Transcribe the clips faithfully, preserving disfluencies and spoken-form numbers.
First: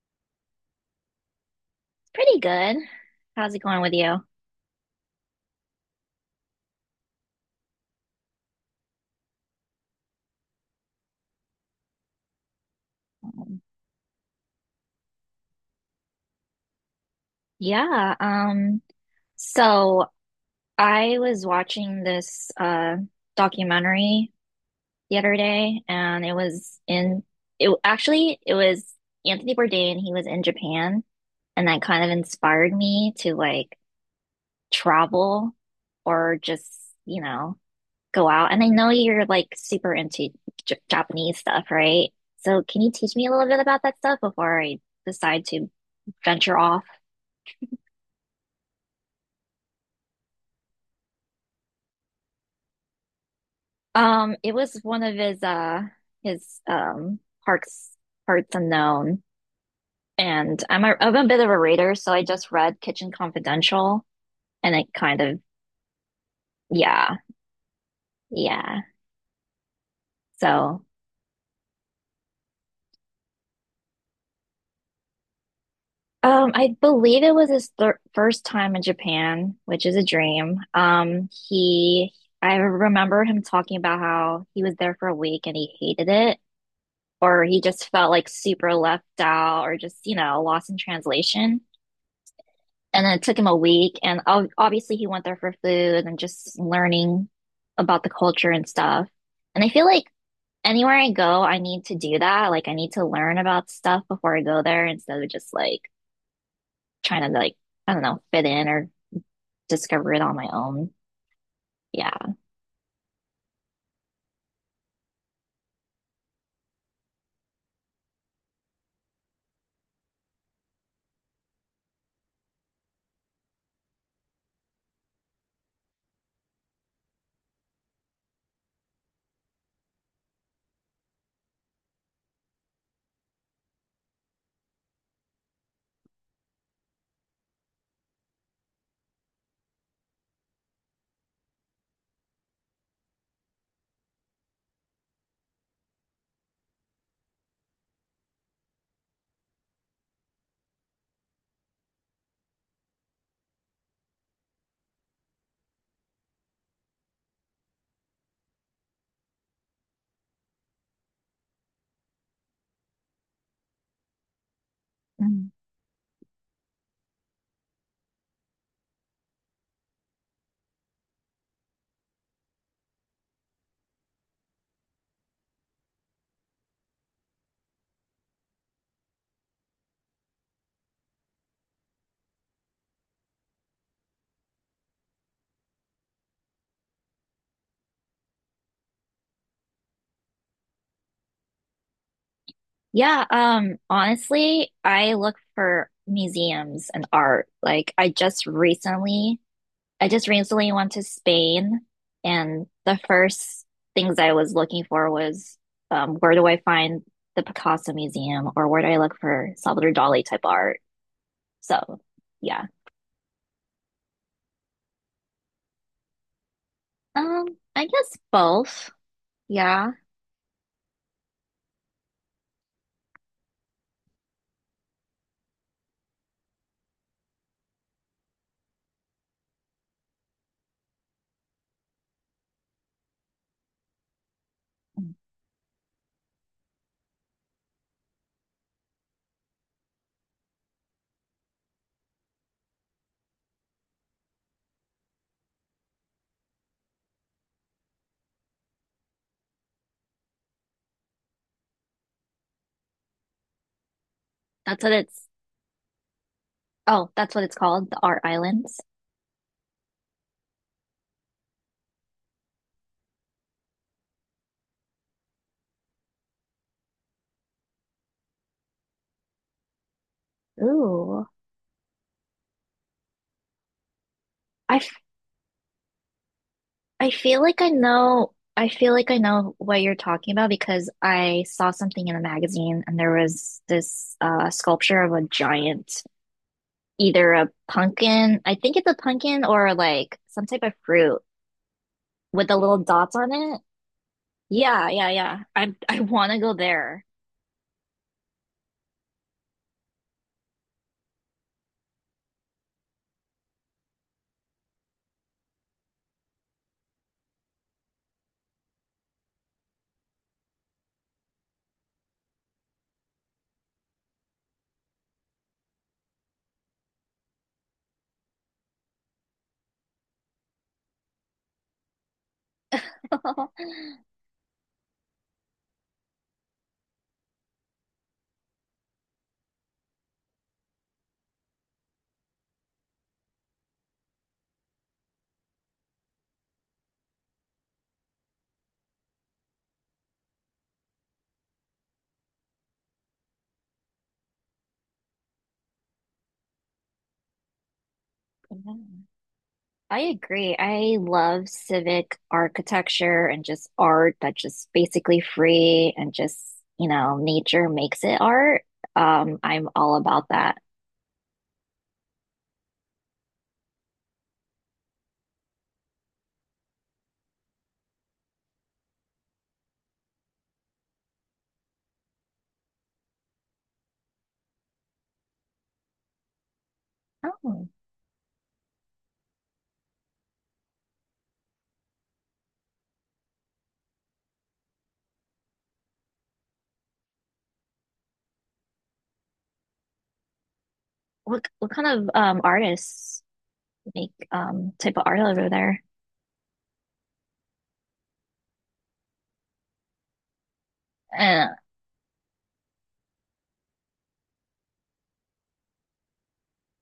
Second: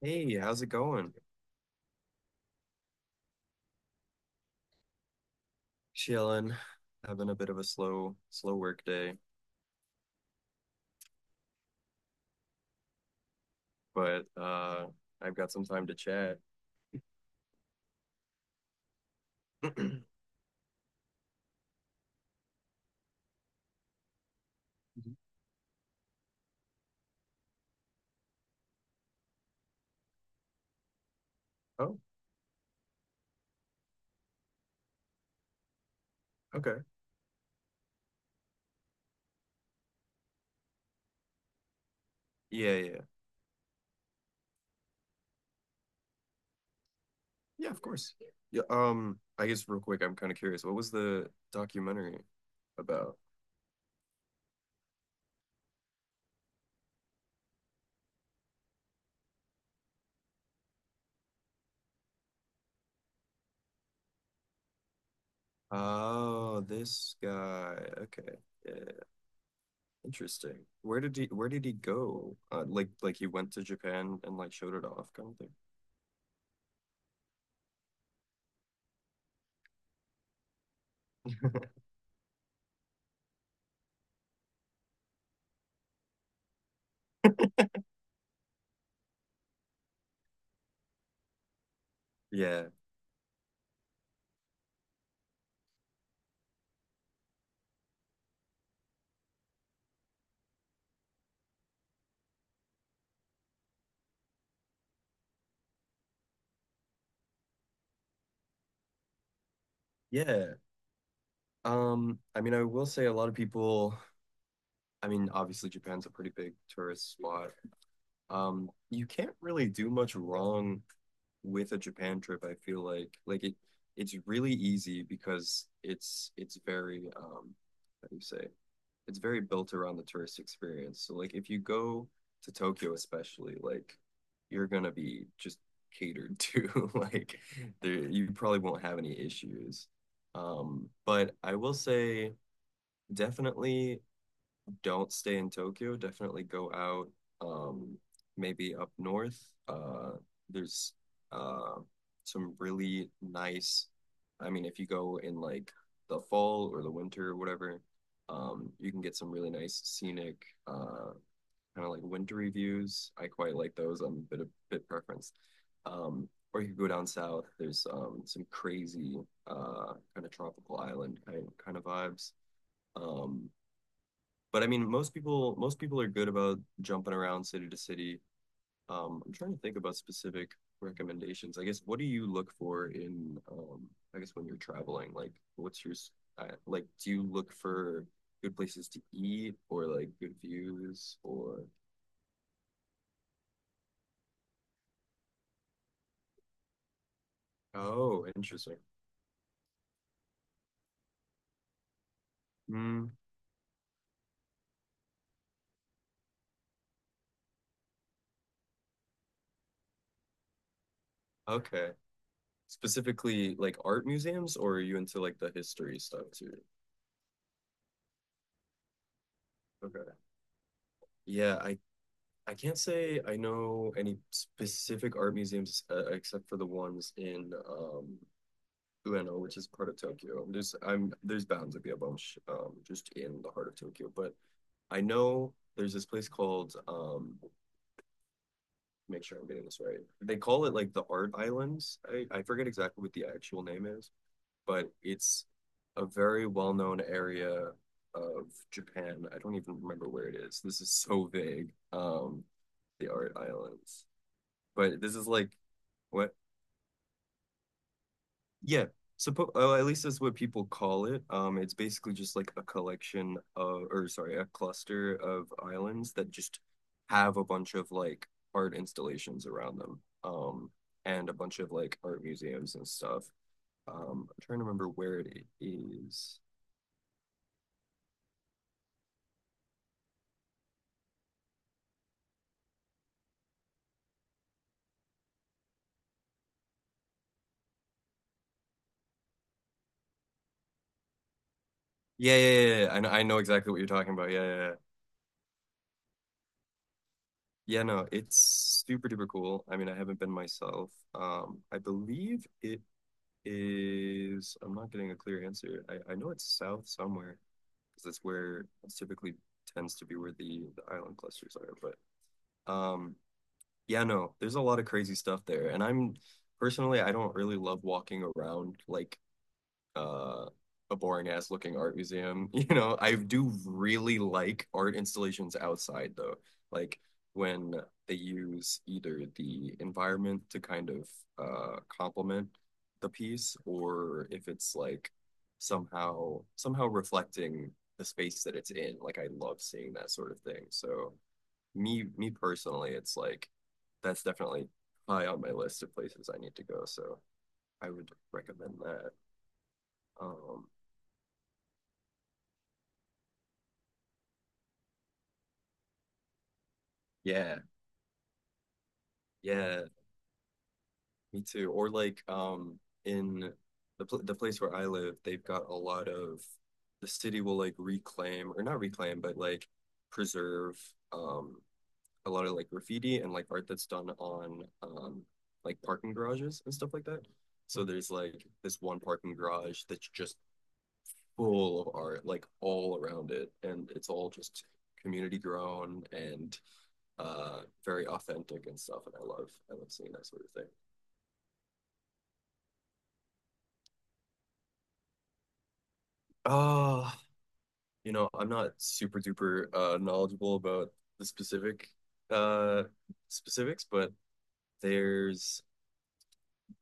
Hey, how's it going? Pretty good. How's it going with you? Chilling, having a bit of a slow, slow work day, Um, but uh I've got some time to chat. Yeah, um, Mhm. so I was watching this uh documentary the other day and it was in it actually it was Anthony Bourdain. He was in Japan and that Oh, kind of inspired me to like travel or just, okay. you know, go out. And I know you're like super into J Japanese stuff, right? So Yeah, can you yeah. teach me a little bit about that stuff before I decide to venture off? Yeah, of course. Yeah, um, I guess real quick, I'm kind of curious. What was the documentary about? Um, it was one of his uh his um parts parts unknown. And I'm a I'm a bit of a reader, so I just read Kitchen Confidential, and it kind of, Oh, yeah, this guy. Okay. yeah. Yeah, interesting. So Where did he where did he go? Uh, like like he went to Japan and like showed it off kind of thing. um I believe it was his thir first time in Japan, which is a dream. Um he I remember him talking about how he was there for a week and he hated it, or he just felt like super left out or just, you know, lost in translation. Yeah. And then it took him a week. And obviously, he went there for food and just learning about the culture and stuff. And I feel like anywhere I go, I need to do that. Like, I need to learn about stuff before I go there instead of just like trying to, like, I don't know, fit in or discover it on my Yeah. own. Yeah. Um, I mean, I will say a lot of people I mean, obviously Japan's a pretty big tourist spot. Um, you can't really do much wrong with a Japan trip, I feel like. Like it it's really easy because it's it's very um how do you say? It's very built around the tourist experience. So like if you go to Tokyo especially, like you're gonna be just catered to. Like there you probably won't have any issues. Um, but I will say definitely don't stay in Tokyo, definitely go out, um, maybe up north. Uh, there's uh, some really nice, I mean, if you go in like the fall or the winter or whatever, um, you can get some really nice scenic, uh, kind of like wintry views. I quite like those. I'm a bit of bit preference. Mm. Um, or you could go down south. There's um, some crazy uh, kind of tropical island kind kind of vibes. Um, but I mean, most people most people are good about jumping around city to city. Um, I'm trying to think about specific recommendations. I guess what do you look for in um, I guess when you're traveling? Like, what's your s- uh, like? Do you look for good places to eat or like good views or? Yeah. Um, honestly, I look for museums and art. Like, I Oh, just interesting. recently I just recently went to Spain, and the Mm, first things I was looking for was, um, where do I find the Picasso Museum, or where do I look for Salvador Dali type art? okay. So, yeah. Specifically, like art museums, or are you into like the history stuff too? Um, I guess both. Yeah. Okay. Yeah, I I can't say I know any specific art museums uh, except for the ones in um, Ueno, which is part of Tokyo. There's I'm there's bound to be a bunch um, just in the heart of Tokyo, but I know there's this place called um, make sure I'm getting this right. They call it like the Art Islands. I, I forget exactly what the actual name is, but it's a very well-known area of Japan. I don't even remember where it is. This is so vague. Um, the Art Islands That's what but this it's, is like what oh, that's what it's called, the Art Islands. yeah suppo oh, at least that's what people call it. um it's basically just like a collection of or sorry a cluster of islands that just have a bunch of like art installations around them, um Ooh. and a bunch of like art museums and stuff. um I'm trying to I, remember f- where it is. I feel like I know, I feel like I know what you're talking about, because I saw something in a magazine and there was this, uh, sculpture of a giant either a pumpkin, I think it's a pumpkin, or like some type of fruit yeah with the yeah little yeah, yeah. I know, dots I on know it. exactly what you're talking about. yeah yeah yeah Yeah, yeah, yeah. I I want to go there. yeah, no, it's super duper cool. I mean, I haven't been myself. um I believe it is I'm not getting a clear answer. I, I know it's south somewhere because that's where it's typically tends to be where the, the island clusters are. But um, yeah, no, there's a lot of crazy stuff there. And I'm personally, I don't really love walking around like uh, a boring ass looking art museum. You know, I do really like art installations outside though. Like when they use either the environment to kind of uh complement the piece or if it's like somehow somehow reflecting the space that it's in. Like I love seeing that sort of thing. So me me personally, it's like that's definitely high on my list of places I need to go. So I would Yeah, recommend that. I agree. Um I love civic architecture and just art that's just basically free and just, you know, Yeah, nature makes it art. Um, I'm yeah, all about that. me too. Or like um in the pl the place where I live, they've got a lot of the city will like reclaim or not reclaim, but like preserve um a lot of like graffiti and like art that's done on um like parking garages and stuff like that. Oh, So there's like this one parking garage that's just full of art like all around it and it's all just community grown and uh very authentic and stuff, and I love I love seeing that sort of thing. what what kind of um artists make um type of art over there? Uh, you know, I'm not super duper uh knowledgeable about the Uh, specific uh specifics, but there's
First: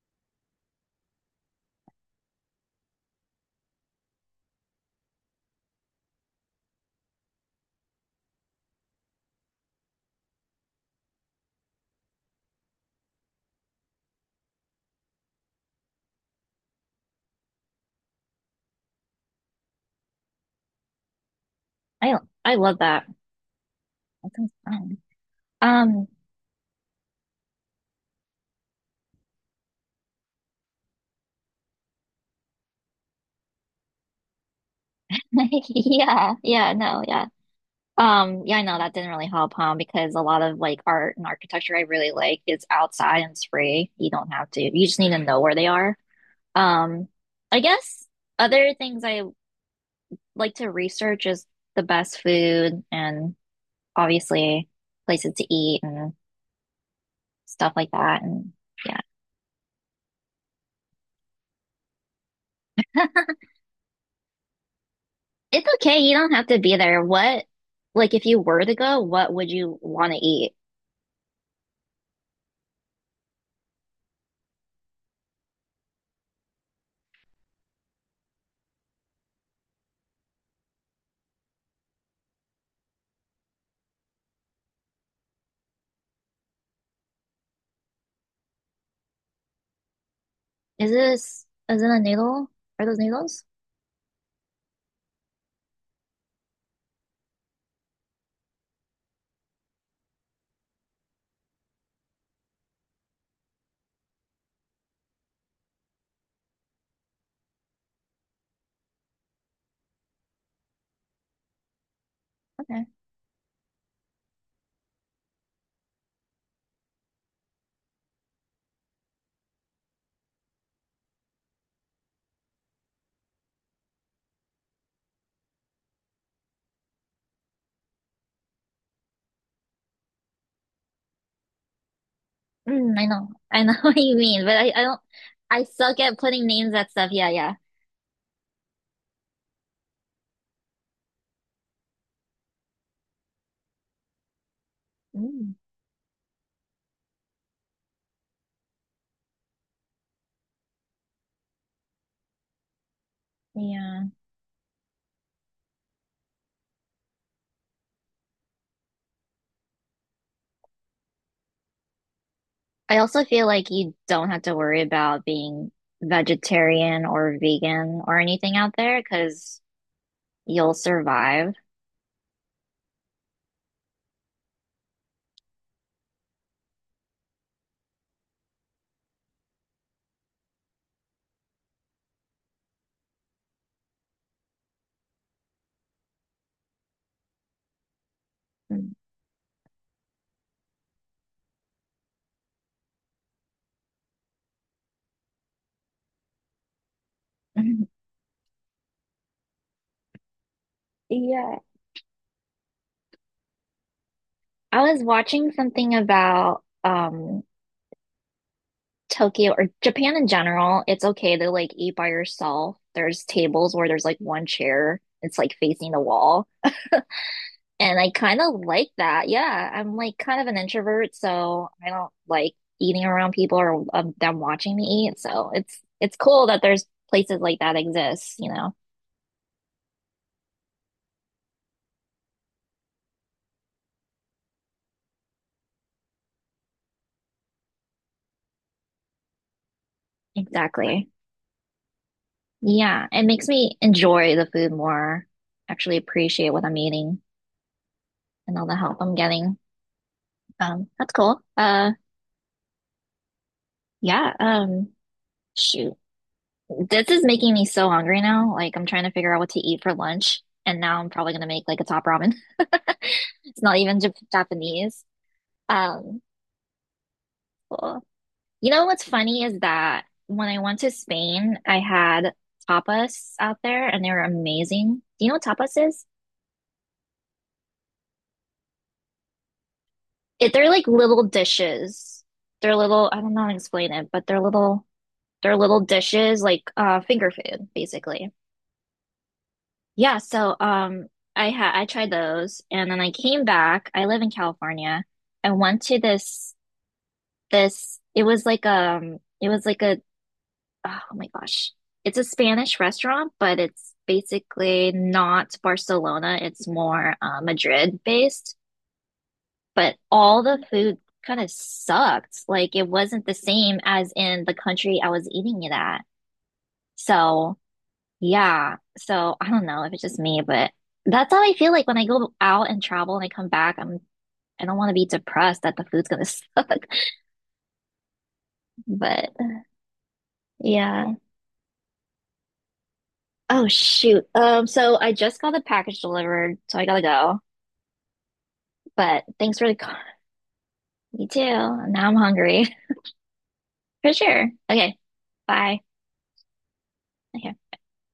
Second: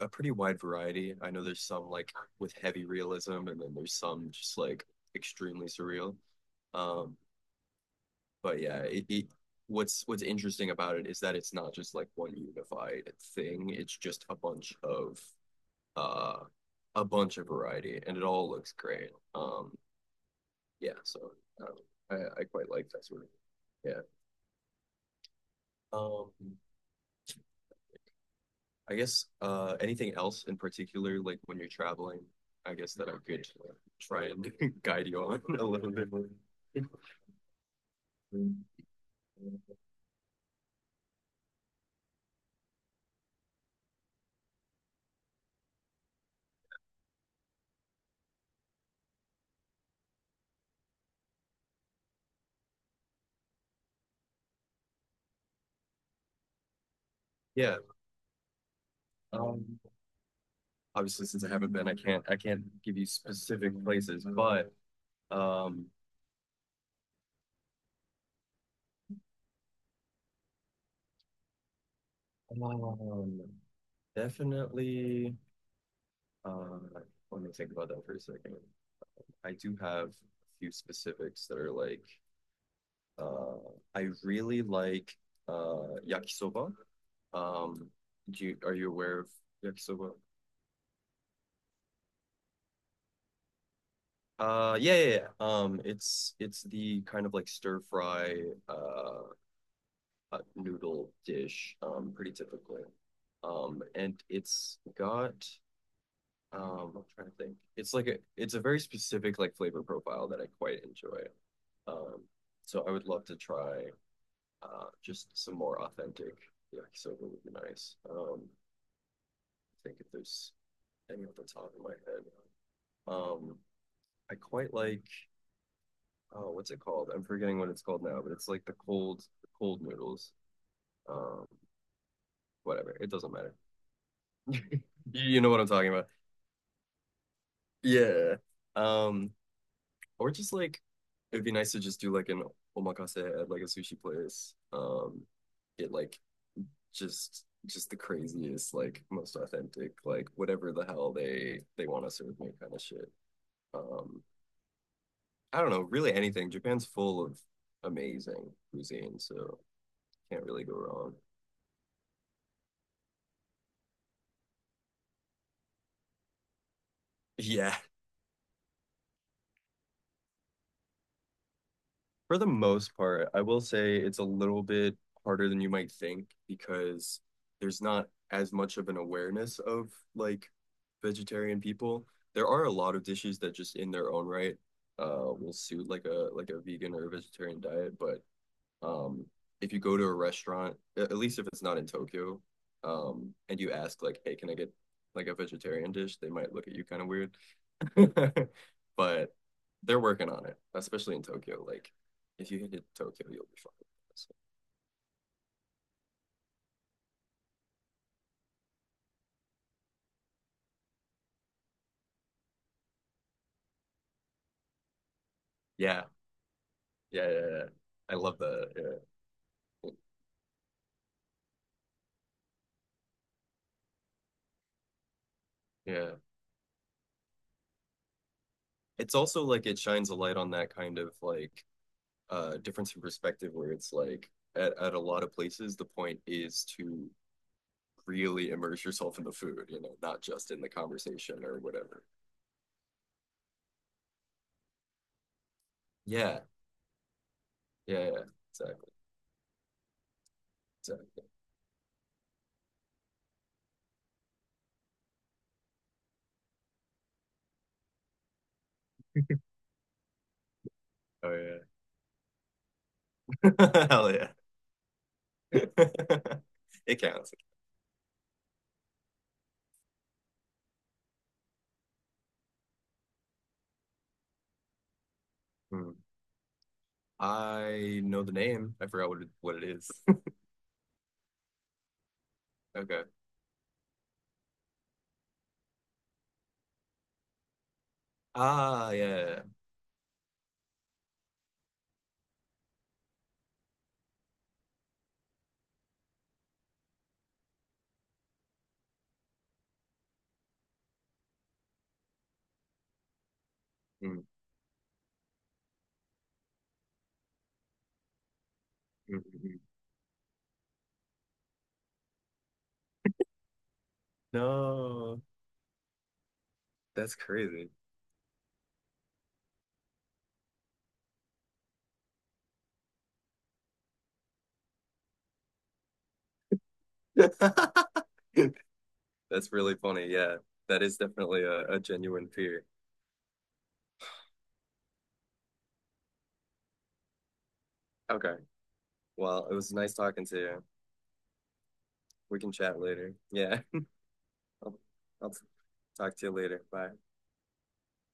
a pretty wide variety. I know there's some like with heavy realism and then there's some just like extremely surreal. Um, but yeah, it, it what's what's interesting about it is that it's not just like one unified thing. It's just a bunch of uh a bunch of variety and it all looks great. Um yeah, so um, I I, I I quite love like that. that sort of, yeah. That sounds fun. Um, Um, I guess uh, anything else in particular, like when you're traveling, I guess that I could try and guide you on a little bit. More. yeah, yeah, no, yeah. Um, yeah, I know that didn't really help, huh? Because a lot of like art and architecture I really like is outside and it's free. You don't have to, you just need to know where they are. Um, I guess other things I like to research is the best food and obviously places to eat and stuff Yeah, like that. And yeah, um, obviously since I haven't been, I can't I can't give you specific places, but it's um, okay. You don't have to be there. What, like, if you were to go, what would you want to eat? um definitely. Uh, let me think about that for a second. I do have a few specifics that are like Uh, I really like uh yakisoba. Um, do you are you aware of yakisoba? Is this is it a needle? Are those needles? Uh, yeah, yeah, yeah. Um, it's it's the kind of like stir fry uh, uh noodle dish. Um, pretty typically. Um, and it's got um, I'm trying to think. It's like a it's a very specific like flavor profile that I quite enjoy. Um, so Okay. I would love to try uh just some more authentic yakisoba would be nice. Um, think if there's any off the top of my head. Um, I quite like, oh, what's it called? I'm forgetting what it's called now, but it's like the cold, the cold noodles. Um, whatever. Mm, I It know. doesn't matter. I know what you mean, but I, I don't, You know what I I'm talking suck about. at putting names at stuff. Yeah, yeah. Yeah. Um, or just like, it'd be nice to just do like an omakase at like a sushi place. Um, Mm, get like just just the craziest, like most authentic, like whatever the hell they they want to serve me kind of shit. yeah. Um, I don't know, really anything. Japan's full of amazing cuisine, so can't really go wrong. I also feel like you don't have to worry about being vegetarian or Yeah, vegan or anything out there, because you'll survive. for the most part, I will say it's a little bit harder than you might think because there's not as much of an awareness of like vegetarian people. There are a lot of dishes that just in their own right uh will suit like a like a vegan or a vegetarian diet, but Mm. um if you go to a restaurant at least if it's not in Tokyo, um and you ask like hey can I get like a vegetarian dish, they might look at you kind of weird. But they're working on it, especially in Yeah. Tokyo. Like if you hit Tokyo you'll be fine. So, I was watching something about um Tokyo or Japan in general, it's okay to like eat by yourself. There's tables where there's like one chair, it's like facing the yeah wall. yeah yeah yeah, And I I love kind of that, like yeah, that. Yeah, I'm like kind of an introvert, so I don't like eating around people or, um, them watching me eat. So it's it's yeah. cool that there's places like that exist, you know. It's also like it shines a light on that kind of like uh difference in perspective where it's like at, at a lot of places the point is to really immerse yourself in the food, you know, not just in the Exactly. conversation or whatever. Yeah, it makes me enjoy the food more, actually Yeah, appreciate what I'm eating yeah, yeah, and all the exactly, help I'm getting. Um, that's exactly. cool. Uh, yeah, um, shoot. This is making me so hungry now. Like I'm trying to figure out what to eat for lunch, and now I'm probably gonna Oh make like a top ramen. It's not yeah, even hell Jap yeah, Japanese. Um, it counts. cool. You know what's funny is that when I went to Spain, I had tapas out there, and they were amazing. Do you know what tapas Hmm. is? I know the name. I forgot what it, what it is. It, they're like little dishes. They're Okay. little. I don't know how to explain it, but they're little. They're little dishes, like, uh, finger food, basically. Ah, yeah. Yeah, so um I had I tried those and then I came back. I live in California. I went to this this it was like um it was like a oh my gosh. It's a Spanish restaurant, but it's Mm, basically not Barcelona. It's more, uh, Madrid based, mm, mm. but all the food kind of sucked. Like it wasn't the same as in the country I No, was eating it at. that's So crazy. yeah. So I don't know if it's just me, but that's how I feel like when I go out and travel and I come back, I'm I don't want to be depressed that the food's gonna suck. That's But really funny. Yeah, that is yeah. definitely a, a genuine fear. Oh shoot. Um, so I just got the package delivered, so I gotta go. Okay. But Well, it thanks for was the call. nice talking to you. You too. Now I'm We can hungry. chat later. Yeah. For sure. I'll Okay. I'll Bye. talk to you later. Bye. Okay.